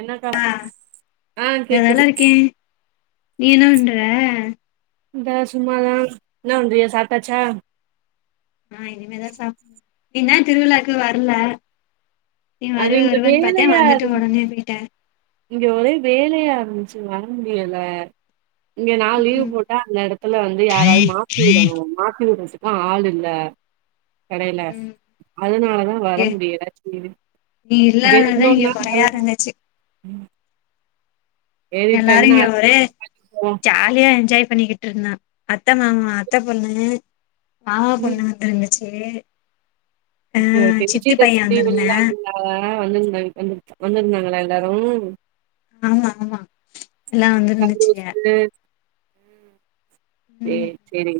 என்னக்கா ஆ இங்கதால கேக்குது இருக்கே நீ என்ன பண்ற இந்தா சும்மாதா என்ன பண்றீக சாப்டாச்சா ஆ இனிமேதா சாப்பினு என்னாச்சு திருவிழாக்கு வர்ல அது இங்க வேலயா இரு ஒடனே போயிட்ட இங்க ஒரே வேலயா இரு சேர் வர முடியல இங்க நா லீவ் ம் போட்டா அந்த எடத்துல வந்து யாராவது மாத்தி விடணு மாத்தி விடறதுக்கு ஆ ஆள் இல்ல கடைல ம் அதனாலதா வர இங்க முடியல நீ இல்லாததா இங்க கொறயா இருந்துச்சு ம் எல்லாரு இங்க ஒரே வருஷோ போவோ ஜாலியா என்ஜாய் பண்ணிக்கிட்டு இருந்த அத்த மாமா அத்த பொண்ணு மாமா பொண்ணு வந்திருந்துச்சு சேரி ஒகே ஓகே விஜியதசமி வுல்லாக்துங்க ஆ வந்திருந்தாங்க வந்திரு வந்திருந்தாங்களா எல்லாரு ஆமா ஆமா எல்லா வந்து இருந்துச்சிங்க சந்தோஷு சேர் சேரி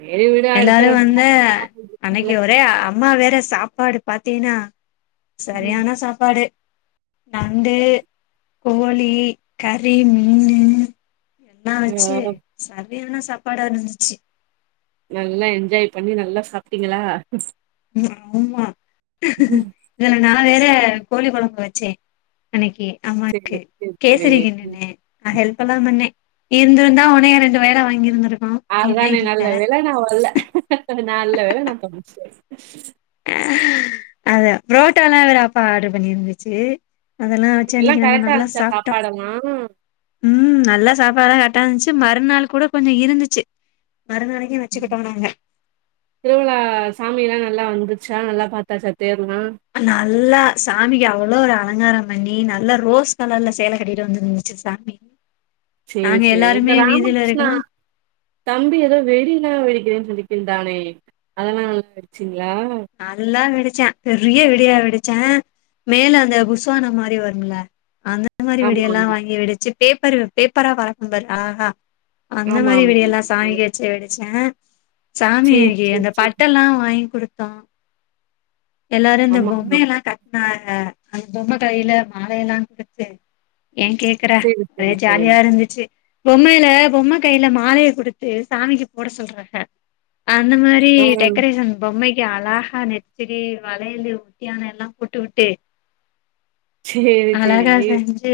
சேரி விடு அடுத்த எல்லாரு வருஷோ வந்து பாத்துக்கலா ஒன்னு பிரச்சன இல்ல அன்னைக்கு ஒரே ஆ அம்மா வேற சாப்பாடு பாத்தீன்னா ம் சரியான சாப்பாடு நண்டு கோழி கறி மீனு எல்லா வச்சு ஆ சரியான சாப்பாடா இருந்துச்சு நல்லா என்ஜாய் பண்ணி நல்லா சாப்ட்டீங்களா ஆமா இதுல நா வேற கோழி கொழம்பு வச்சே அன்னைக்கி அம்மாக்கு சேரி சேரி சேரி கேசரி ம் கிண்டுனே நா ஹெல்ப் பெல்லா பண்ணே இருந்துருந்தா ஒன்னையு ரெண்டு வேல வாங்கிருந்திருப் அதானே நல்ல வேல நா வர்ல நல்ல வேல நா தப்புச்ச அதா ப்ரோட்டாலா வேற அப்பா ஆர்டர் பண்ணிர்ந்துச்சு அதல்லா வச்சு எல்லா அன்னைக்கு நாங்க கரெக்டா நல்லா இருந்துச்சா சாப்ட்டோ சாப்பாடெல்லா? ம் நல்லா சாப்பாடா கரெட்டா இருன்ச்சு மறுநாள் கூட கொஞ்சொ இருந்துச்சு மறுநாளைக்கு வச்சுக்கிட்டோ நாங்க திருவிழா சாமிலா நல்லா வந்துச்சா நல்லா பாத்தாச்சா தேர் நல்லா சாமிக்கு அவ்ளோ அலங்காரம் பண்ணி நல்ல ரோஸ் கலர்ல சேல கட்டிட்டு வந்திருந்துச்சு சாமி சேரி நாங்க சேரி இந்த எல்லாருமே வீதியில ராமகிருஷ்ணா இருக்கமா தம்பி எதோ வெடி லா வெடிக்றேன் சொல்லிக்கின்ந்தானே அதலா நல்லா வெடிச்சீ அதுலா வெடிச் ச்ச பெரிய வெடியா வெடிச்சன் மேல அந்த புஸ்வானம் மாரி வரும்ல அந்த ந்த மாரி வெடி ஆமா எல்லா வாங்கி வெடுச்சு பேப்பரு பேப்பரா பறக்கும் பாரு அலஹா அந்த ஆமா ஆமா மாரி ஆமா வெடிய எல்லா ஆமா சாமிக்கு வெச்சு வெடிச்ச சேரி சாமிக்கு சேரி அந்த சேரி பட்டல்லா வாங்கி குடுத்தோ எல்லாரு இந்த ஆமா ஆமா பொம்மைையல்லா கட்னாஹ அந்த பொம்ம கைல மாலயெல்லா குடுத்து ஏன் கேக்குற சேரி ஒரே சேரி சேரி ஜாலியா இருந்துச்சு பொம்மைல பொம்ம கைல மாலய குடுத்து சாமிக்கு போட சொல்றாஹ அந்த மாரி ஆ டெக்கரேஷன் பொம்மைக்கு அழாஹா நெத் சரி வளையலு ஒட்டியானோ எல்லா போட்டு விட்டு சேரி அழகா சேரி செஞ்சு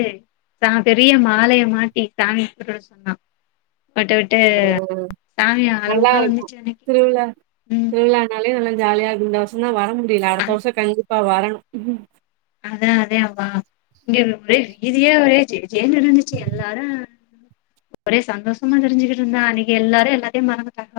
சா பெரிய மாலய மாட்டி சாமிக்கு போட்டு விட சொன்னா போட்டுவிட்டு ம். சாமிய நல்லா அளவுல இருக்கு வந்துச் அன்னைக் திருவிழா திருவிழானாலே நல்லா ஜாலியா இருக்கு இந்த வருஷந்தா வர முடில அ அடுத்த வருஷ கண்டிப்பா வரணு அதா அதே ஆமா இங்க ஒரே வீதியே ஒரே ஜேஜேன்னு இருந்துச்சு எல்லாரு ஒரே சந்தோஷமா திரிஞ்சுக்கிட்டிருந்தாங்க அன்னைக்கு எல்லாரு எல்லாத்தயு மறந்துடாங்க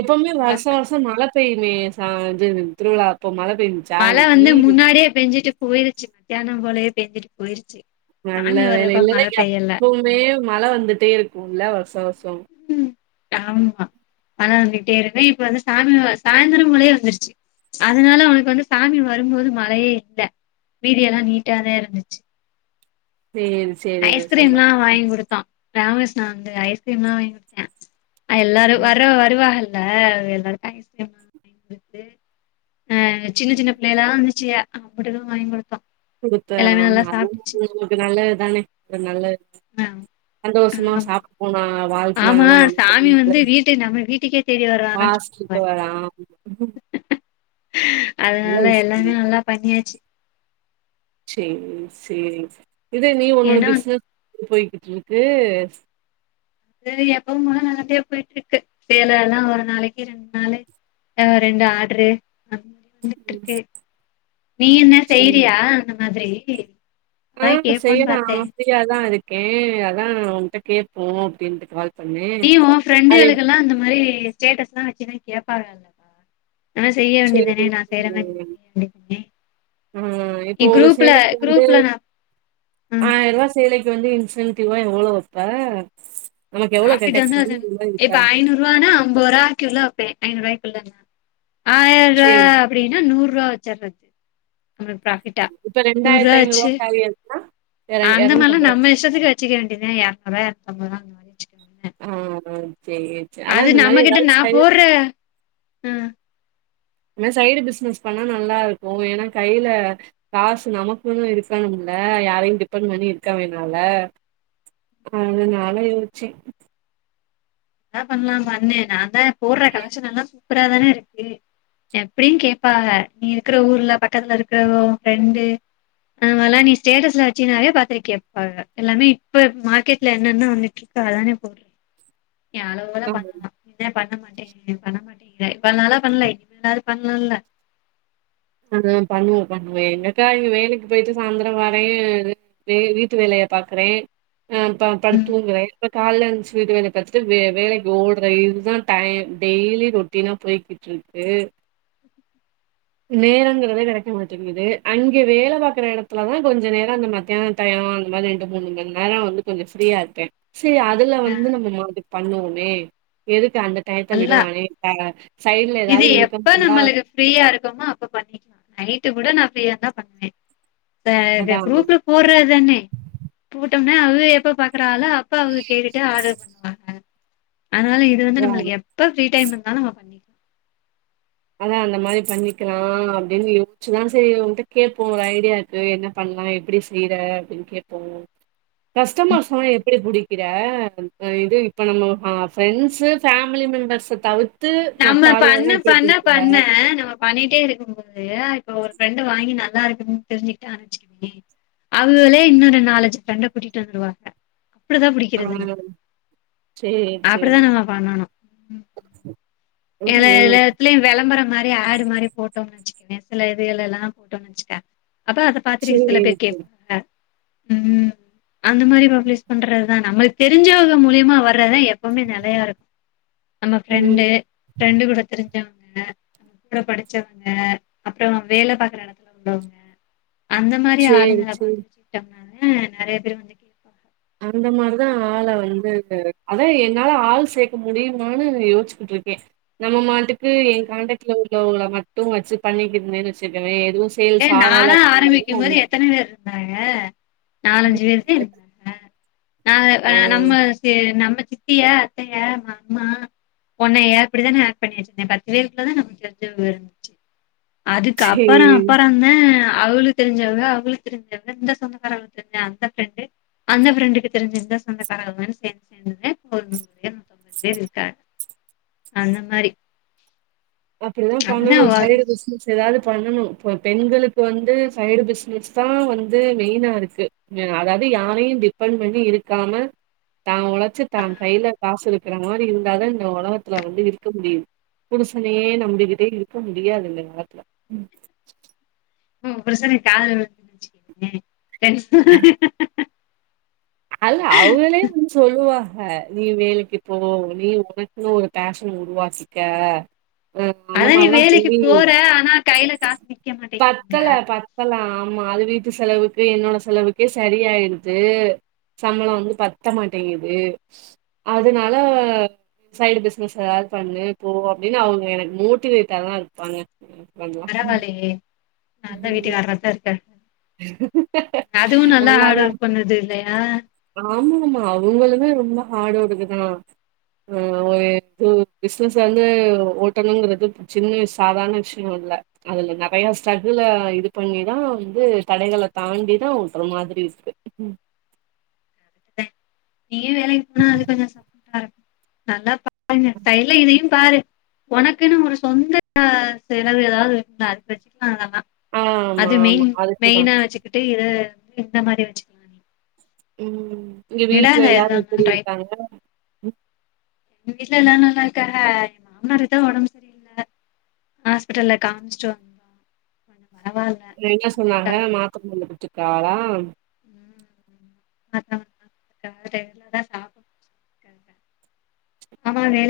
எப்பவுமே வருஷா வருஷோ மழ பெய்யுமே ச இது திருவிழா அப்போ மழ பெய்ஞ்சுச்சா மழ அன்னைக்கி வந்து முன்னாடியே பெஞ்சிட்டு போயிருச்சு மத்யானம்போலயே பெஞ்சிட்டு போயிருச்சு நல்ல சாமி வேல வர்றப்ப இல்ல மழ பெய்யல எப்பவுமே மழ வந்துட்டே இருக்குல்ல வருஷா வருஷ் ம் ஆமா மழ வந்துட்டே இருக்கு இப்ப வந்து சாமி சாயிந்திரம் போலயே வந்துருச்சு அதனால உனக்கு வந்து சாமி வரும்போது மழையே இல்ல வீதியெல்லா நீட்டாதே இருந்துச் சேரி சேரி ஐஸ்கிரீம்லா சந்தோஷங்க வாங்கி குடுத்தோ ராமஸ் நா அங்க ஐஸ்கிரீம்லா வாங்கி குடுத்தே எல்லாரு வர வருவாஹல்ல ல எல்லாருக்கு [unintelligible] ஆஹ் சின்ன சின்ன பிள்ளைலா வந்துச்சுக அப்புடுதா வாங்கி குடுத்தோ குடுத்த எல்லாமே ஆமா நல்லா சாப்ட்டுச்சு அதுவு [inaudible] நல்லதுதான ஒரு நல்ல ஆ சந்தோஷ்மா ஆமா சாப்ட்டு போனா ஆமா, வாழ்த்துனாங்கனா சாமி நமக்கு வந்து வீட்டு நம்ம வீட்டுக்கே தேடி [inaudible] வருவானா சும்மாவா வாசக்கு இருக்குது. வரா ஆ அதனால எல்லாமே நல்லா பண்ணியாச்சு சேரி செரி இது நீ உன்னோட ஏன்னா பிஸ்னஸ் போய்கிட்ருக்கு அது எப்பவும்போல நல்லபடியா போய்ட்ருக்கு சேலலா ஒரு நாளைக்கு ரெண்டு நாளை ஆஹ் ரெண்டு ஆட்ரு ம் வந்துட்ருக்கு நீ என்ன செய்றியா அந்த மாதிரி அதான் ஆஹ் கேட்போன்னு செய்யதா பாத்தேன். ஆசயாதா இருக்கே அதா உங்கிட்ட கேப்போ அப்டின்ட்டு கால் பண்ணே நீ ஓ அது ஃப்ரெண்டுகளுகெல்லா அந்த மாரி ஸ்டேட்டஸ்லா வெச்சின்னா கேப்பாகல்லெல்லா ஆஹ் செய்ய சேரி வேண்டியதானே நா செய்ற மாரி செய்ய வேண்டிதானே ம் இப்போ ஒரு சேலைக்கு வந்து நான் ம். ஆயருவா சேலைக் கு வந்து இன்சென்டிவா எவ்வளோ வெப்ப ஹாஸ்பிடல்ணா இப்ப ஐநூரூவானா அம்பூருவா கிலோ வெப்பே ஐநூறுவாய்குள்ளனா ஆயருவா சேரி அப்படினா நூறு றுவா வெச்சர்றது நம்மளுக்கு பிராஃபிட்டா இப்ப ரெண்டாயிரத்தி நூறுவா ஐநூறுவா வச்சு சாரி எடுத்தா எர அந்த மாரிலா எரநூத்தம்பது ரூவா நம்ம இஷ்டத்துக்கு வச்சுக்க வேண்டியதே எறநூறுவா எறநூத்தம்பூரூவா அந்த மாரி வச்சுக்க வேண்டியது. ஆஹ் ஆஹ் சேரி சேரி ஆனா அது இந்த மாரி நம்மகிட்ட எதாவது நா செய் போட்ற ஆ சைடு பிஸ்னஸ் பண்ணா நல்லா இருக்கு ஏனா கைல காசு நமக்குன்னு இருக்கனும்ல ல யாரையு டிபண்ட் பண்ணி இருக்க வேணால அது நால யோச்சே அதா பண்லா வந்த நா தா போடுற கலக்ஷன் எல்லா சூப்பறாதான இருக்கு எப்படியு கேப்பாஹ நீ இருக்குற ஊர்ல பக்கத்துல இருக்குற உன் ஃப்ரெண்டு ஆவல்லா நீ ஸ்டேட்டஸ்ல வெச்சினாவே பாத்திடு கேட்பாங்க எல்லாமே இப்ப மார்க்கெட்ல என்னன்ன வந்துட்டுருக் இப்ப அதானே போடுற என் அளவுல பண்ணலா [inaudible] பண்ண மாட்டே பண்ண மாட்டேங்குற இப்ப நாலா பண்ணல இப்ப [unintelligible] பண்லாம்ல அஹ் பண்ணுவோ பண்ணுவோ எங்கக்கா இங்க வேலைக்கு போயிட்டு சாந்தரம் வர ஏ வே வீட்டு வேல பாக்குறே அ ப படுத் ம் தூங்குற இப்ப கால்ல என்ச்சு வீட்டு வேல பாத்துட்டு வே வேலைக்கு ஓடுற இதுதா டயோ டெய்லி ரொட்டீனா போய்கிட்ருக்கு நேரங்கிறதே கெடைக்க மாட்டேங்குது அங்கே வேல பாக்குற எடத்துலதா கொஞ்ச நேரோ அந்த மத்யானோ டயோ ஓ அந்த மாரி ரெண்டு மூணு மண் நேரோ வந்து கொஞ்சோ ஃப்ரீயா இருப்ப சே அதுல ஆ வந்து நம்ம [unintelligible] பண்ணுவோமே எதுக் கு அந்த டயத்த நல்லா விடுவானே [inaudible] சைட்ல இது எதாவது இன்கம் எப்ப வந்தா நம்மளுக்கு [unintelligible] அப்ப பண்ணிக்லா நைட்டு கூட நா ஃப்ரீயா தா பண்ணுவ அதான் குரூப்ல போடுற தான போட்டோம்னா அது எப்ப பா இருக்க அப்ப அவங்க கேட்டுட்டு ஆர்டர் பண்ணுவாங்க அதனால இது வந்து அதான் நம்மளுக்கு எப்ப ஃப்ரீ டைம் இருந்தா நம் ம பண்ணிக்கலா அத அந்த மாரி பண்ணிக்கலா அப்படின்னு யோசிச்சுதா செரி உன்கிட்ட கேட்போ ஒரு ஐடியா இருக்கு என்ன பண்ண எல்லா எப்படி செய்ற அப்படின்னு கேப்போ கஸ்டமர்ஸ் லா எப்படி புடிக்கு இருக்க இது இப்ப நம்ம ஃப்ரெண்ட்ஸ் ஃபேமிலி மெம்பர்ஸ தவிர் த்து நம்ம மத்த ஆளுக பண்ண எல்லா எப்படி பண்ண பிடி பண்ண நம்ம பண்ணிட்டே இரு க்கும்பது இப்ப ஒரு ஃப்ரெண்ட வாங்கி நல்லா இருக்குனு தெரிஞ்சிட்டே அனுச்சிக்கே அவகலே இன்னொரு நாலஞ்சு ஃப்ரெண்ட கூட்டிட்டு வந்துருவாங்க அப்படிதா ஆ புடிக்கிறது நம்ம சேரி அப்படித்தா சேரி நம்ம பண்ணணு ம் எனி ம் எல்லத்துலயு விளம்பரம் மாரி ஆடு மாரி போட்டோம்னு வச்சுக்கேங்கன் சில இதுகள் எல்லல்லா போட்டோம்னு வச்சுக்கே அப்ப அத பாத்துட்டுக்கு சில சேரி பேர் சேரி கேப்பாங்க உம் அந்த மாரி பப்ளிஷ் பண்றது தா நம்மளுக்கு தெரிஞ்சவக மூலியமா வர்றதுதா எப்பவுமே நெலையா இருக்கு நம்ம ஃப்ரெண்டு ம் ஃப்ரெண்டு கூட தெரிஞ்சவங்க கூட படிச்சவங்க அப்றோ வேல பாக்குற இடத்துல உள்ளவங்க அந்த மாரி சேரி ஆளுங்கள சேரி பாத்து வச்சிட்டோம்னால நெறைய பேர் வந்து கேட்பாங்க அந்த மாரிதா ஆள வந்து அதா என்னால ஆள் சேக்க முடியுமான்னு யோச்சிக்கட்டு இரு நம்ம மாட்டுக்கு என் கான்டக்ட்ல உள்ளவக மட்டு வச்சு பண்ணிக்கன்னு வச்சிக எதுவு ஏ சேல்ஸ் ஆகல நானா பண்ணலன்னா ஆரம்பிக்கு போது ஒன்னுதா எத்தன பேர் இருந்தா ங்கா நாலஞ்சு பேரு இருந்தாங்க நா ஆ நம்ம நம்ம சித்தியா அத்தையா மாமா உண்ணைய ஏ அப்படிதான ஆட் பண்ணியாச்சிருந்த பத்து பேருக்குள்ளதா நமக்கு தெரிஞ்சவங்க இருந்துச்சு அதுக்கு அப்பறோ சேரி ஆஹ் அவளுக்கு தெரிஞ்சவங்க அவளுக்கு தெரிஞ்சவுங்க இந்தந்த சொந்தக்கார அவளுக்கு தெரிஞ்சா அந்த ஃப்ரெண்டு அந்த ஃப்ரெண்டுக்கு தெரிஞ்சிருந்த சொந்தக்காரக சேந்து சேந்து பேர் இருக்க அந்த மாரி அப்படிதா அப்டிதா பண்ணணு வரு சைடு பிஸ்னஸ் எதாது பண்ணணு இப்ப பெண்களுக்கு வந்து சைடு பிஸ்னஸ் தா வந்து மெயினா இருக்கு அதாவது யாரையு டிபண்ட் பண்ணி இருக்காம தான் உழைச்சு ஆ தான் கையில காசு இருக்கிற மாதிரி இருந்தாதான் இந்த உலகத்துல வந்து இருக்க முடியும் புடிசனையே நம்ட கிட்டே இருக்க முடியாது இந்த நேரத்துல பிரசனை காதச்சுக்க அல்ல அவங்களே ஒ சொல்லுவா ஆஹ நீ வேலைக்கு போ நீ உனக்குன்னு ஒரு பேஷன் உருவாக்கிக்க அஹ் அந்த அதான் நீ மாதிரல்லாம் வேலைக்கு சொல்லி போற ஆனா கையில காசு நிக்க மாட்டேங்குதுங்கிற பத்தல பத்தலாம் ஆமா அது வீட்டு செலவுக்கு என்னோட செலவுக்கே சரியாயிடுது சம்பளம் வந்து பத்த மாட்டேங்குது அதனால சைடு பிசினஸ் ஏதாவது பண்ணு போ அப்படின்னு அவங்க எனக்கு மோட்டிவேட்டாதான் இருப்பாங்க சொல்ல நல்லா வீட்டுக்கார தான் இருக்கே அதுவும் நல்லா ஹார்ட் ஒர்க் பண்ணது இல்லையா ஆமா ஆமா அவங்கதான் ரொம்ப ஹார்டோடுதுதான் ஆஹ ஒரு இ பிசினஸ் வந்து ஓட்டணுங்கிறது சின்ன சாதாரண விஷயம் வ அதுல நிறைய ஸ்ட்ரகுள இது பண்ணிதான் வந்து கடைகளை தாண்டிதான் உடுற மாதிரி இருக்கு நீயும் வேலைக்கு போனா அது கொஞ்சம் சப்போர்டா இருக்கும் நல்லா பாருங்க சைல இனையும் பாரு உனக்குன்னு ஒரு சொந்த செலவு ஏதாவது இருந்தா அது பிரச்சிக்கல அதல்லாம் ஆமா, அது ஆமா. மெயின் அதுக்கு தான். மெயினா வச்சுக்கிட்டு இத வ இந்த மாதிரி வச்சுக்கலாம் நீ உம் இங்க விடாத வீட்டுல எல்லாரும் எதுதான் எப்படி ட்ரை பண்ணு இருக்காங்க எங்க வீட்டு்ல எல்லன்னும் எல்லா இருக்கா என் மாமனார் எதோ உடம்பு சரியல்ல ஹாஸ்பிடல்ல காமிச்ச்டு வந்த என்ன சொன்னாங்க மாத்த மாந்து போட்டுருக்களா உம்க்கலதான் சாப்பிடக்க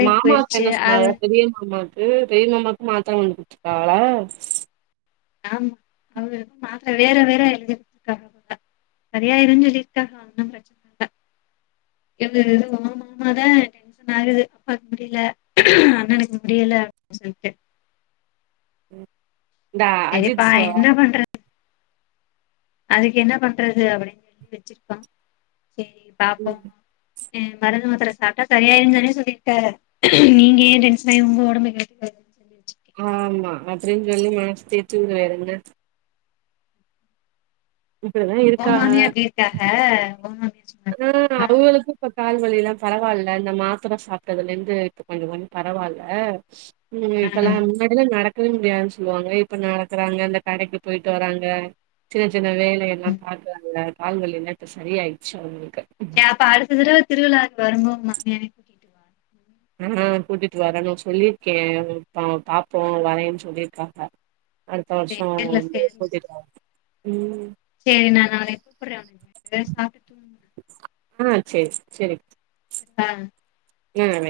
மாமாக்க என்ன சொன்ன பெரிய மாமா பெரியம்மாமக்கு மாத்தறை வந்துச்சுக்கவல ஆமா மாத்த வேற வேற எழுதி இருத்துக்க சரியா இருன்னு சொல்லிருக்காக ஒன்னும் பிரச்சனைல எ இது ஆ மாமா தான் டென்ஷன் ஆகுது அப்பாக்கு முடியல அண்ணனுக்கு முடியல இல்லனு சொல்ல டான் அஜித் சரிப்பா ச என்ன பண்றது அதுக்கு என்ன பண்றது அப்படின்னு சொல்லி வச்சிருக்கோம் சரி ம். பா்போம் ஹ் மருந்து மாத்திர சாப்பிட்டா சரியாிருந்தானே சொல்லியிருக்காரு நீங்க ஏன் டென்ஷன் ஆகி உங்க உடம்பு கேட்டு சொல்ல ஆமா அப்படின்னு சொல்லி மனச தேதிவிடு வேறென்ன இப்டிதா ஓ மாமியார் அப்படி இருகாங்க ஓமானிய ஆஹ் அவுங்களுக்கும் கால்வியெல்லாம் பரவாயில்ல இந்த மாத்திரை சாப்பிட்டறதுலேருந்து இப்போ கொஞ்சம் கொஞ்சம் பரவாயில்ல உம் ஆ இத்தலாம் நாட டியான்னு சொல்லுவாங்க இப்ப நடக்கறாங்க இந்த கடைக்கு போயிட்டு வராங்க சில சன வேலையெல்லாம் ம் பார்க்குறாங்க கால்வலிலா என்னத்த சரிய ஆயிடுச்சு அவங்களுக்கு ஏ அப்ப அடுத்த தடவை திருவிழாை வரும்போ மாமியாரையும் கூட்டிட்டுவாங்க ஆஹ் கூட்டிட்டு வரணும் சொல்லியிருக்கேன் பார்ப்போம் வரேன்னு சொல்லியிருக்காங்க அடுத்த சேர்ல வருஷம் புதிட்டு உ சரி நான் நான் [unintelligible] உக்கு ரெண்டு பே சாப்பிட்டு தூண ஆஹ் சேரி சேரி ஆஹ் ந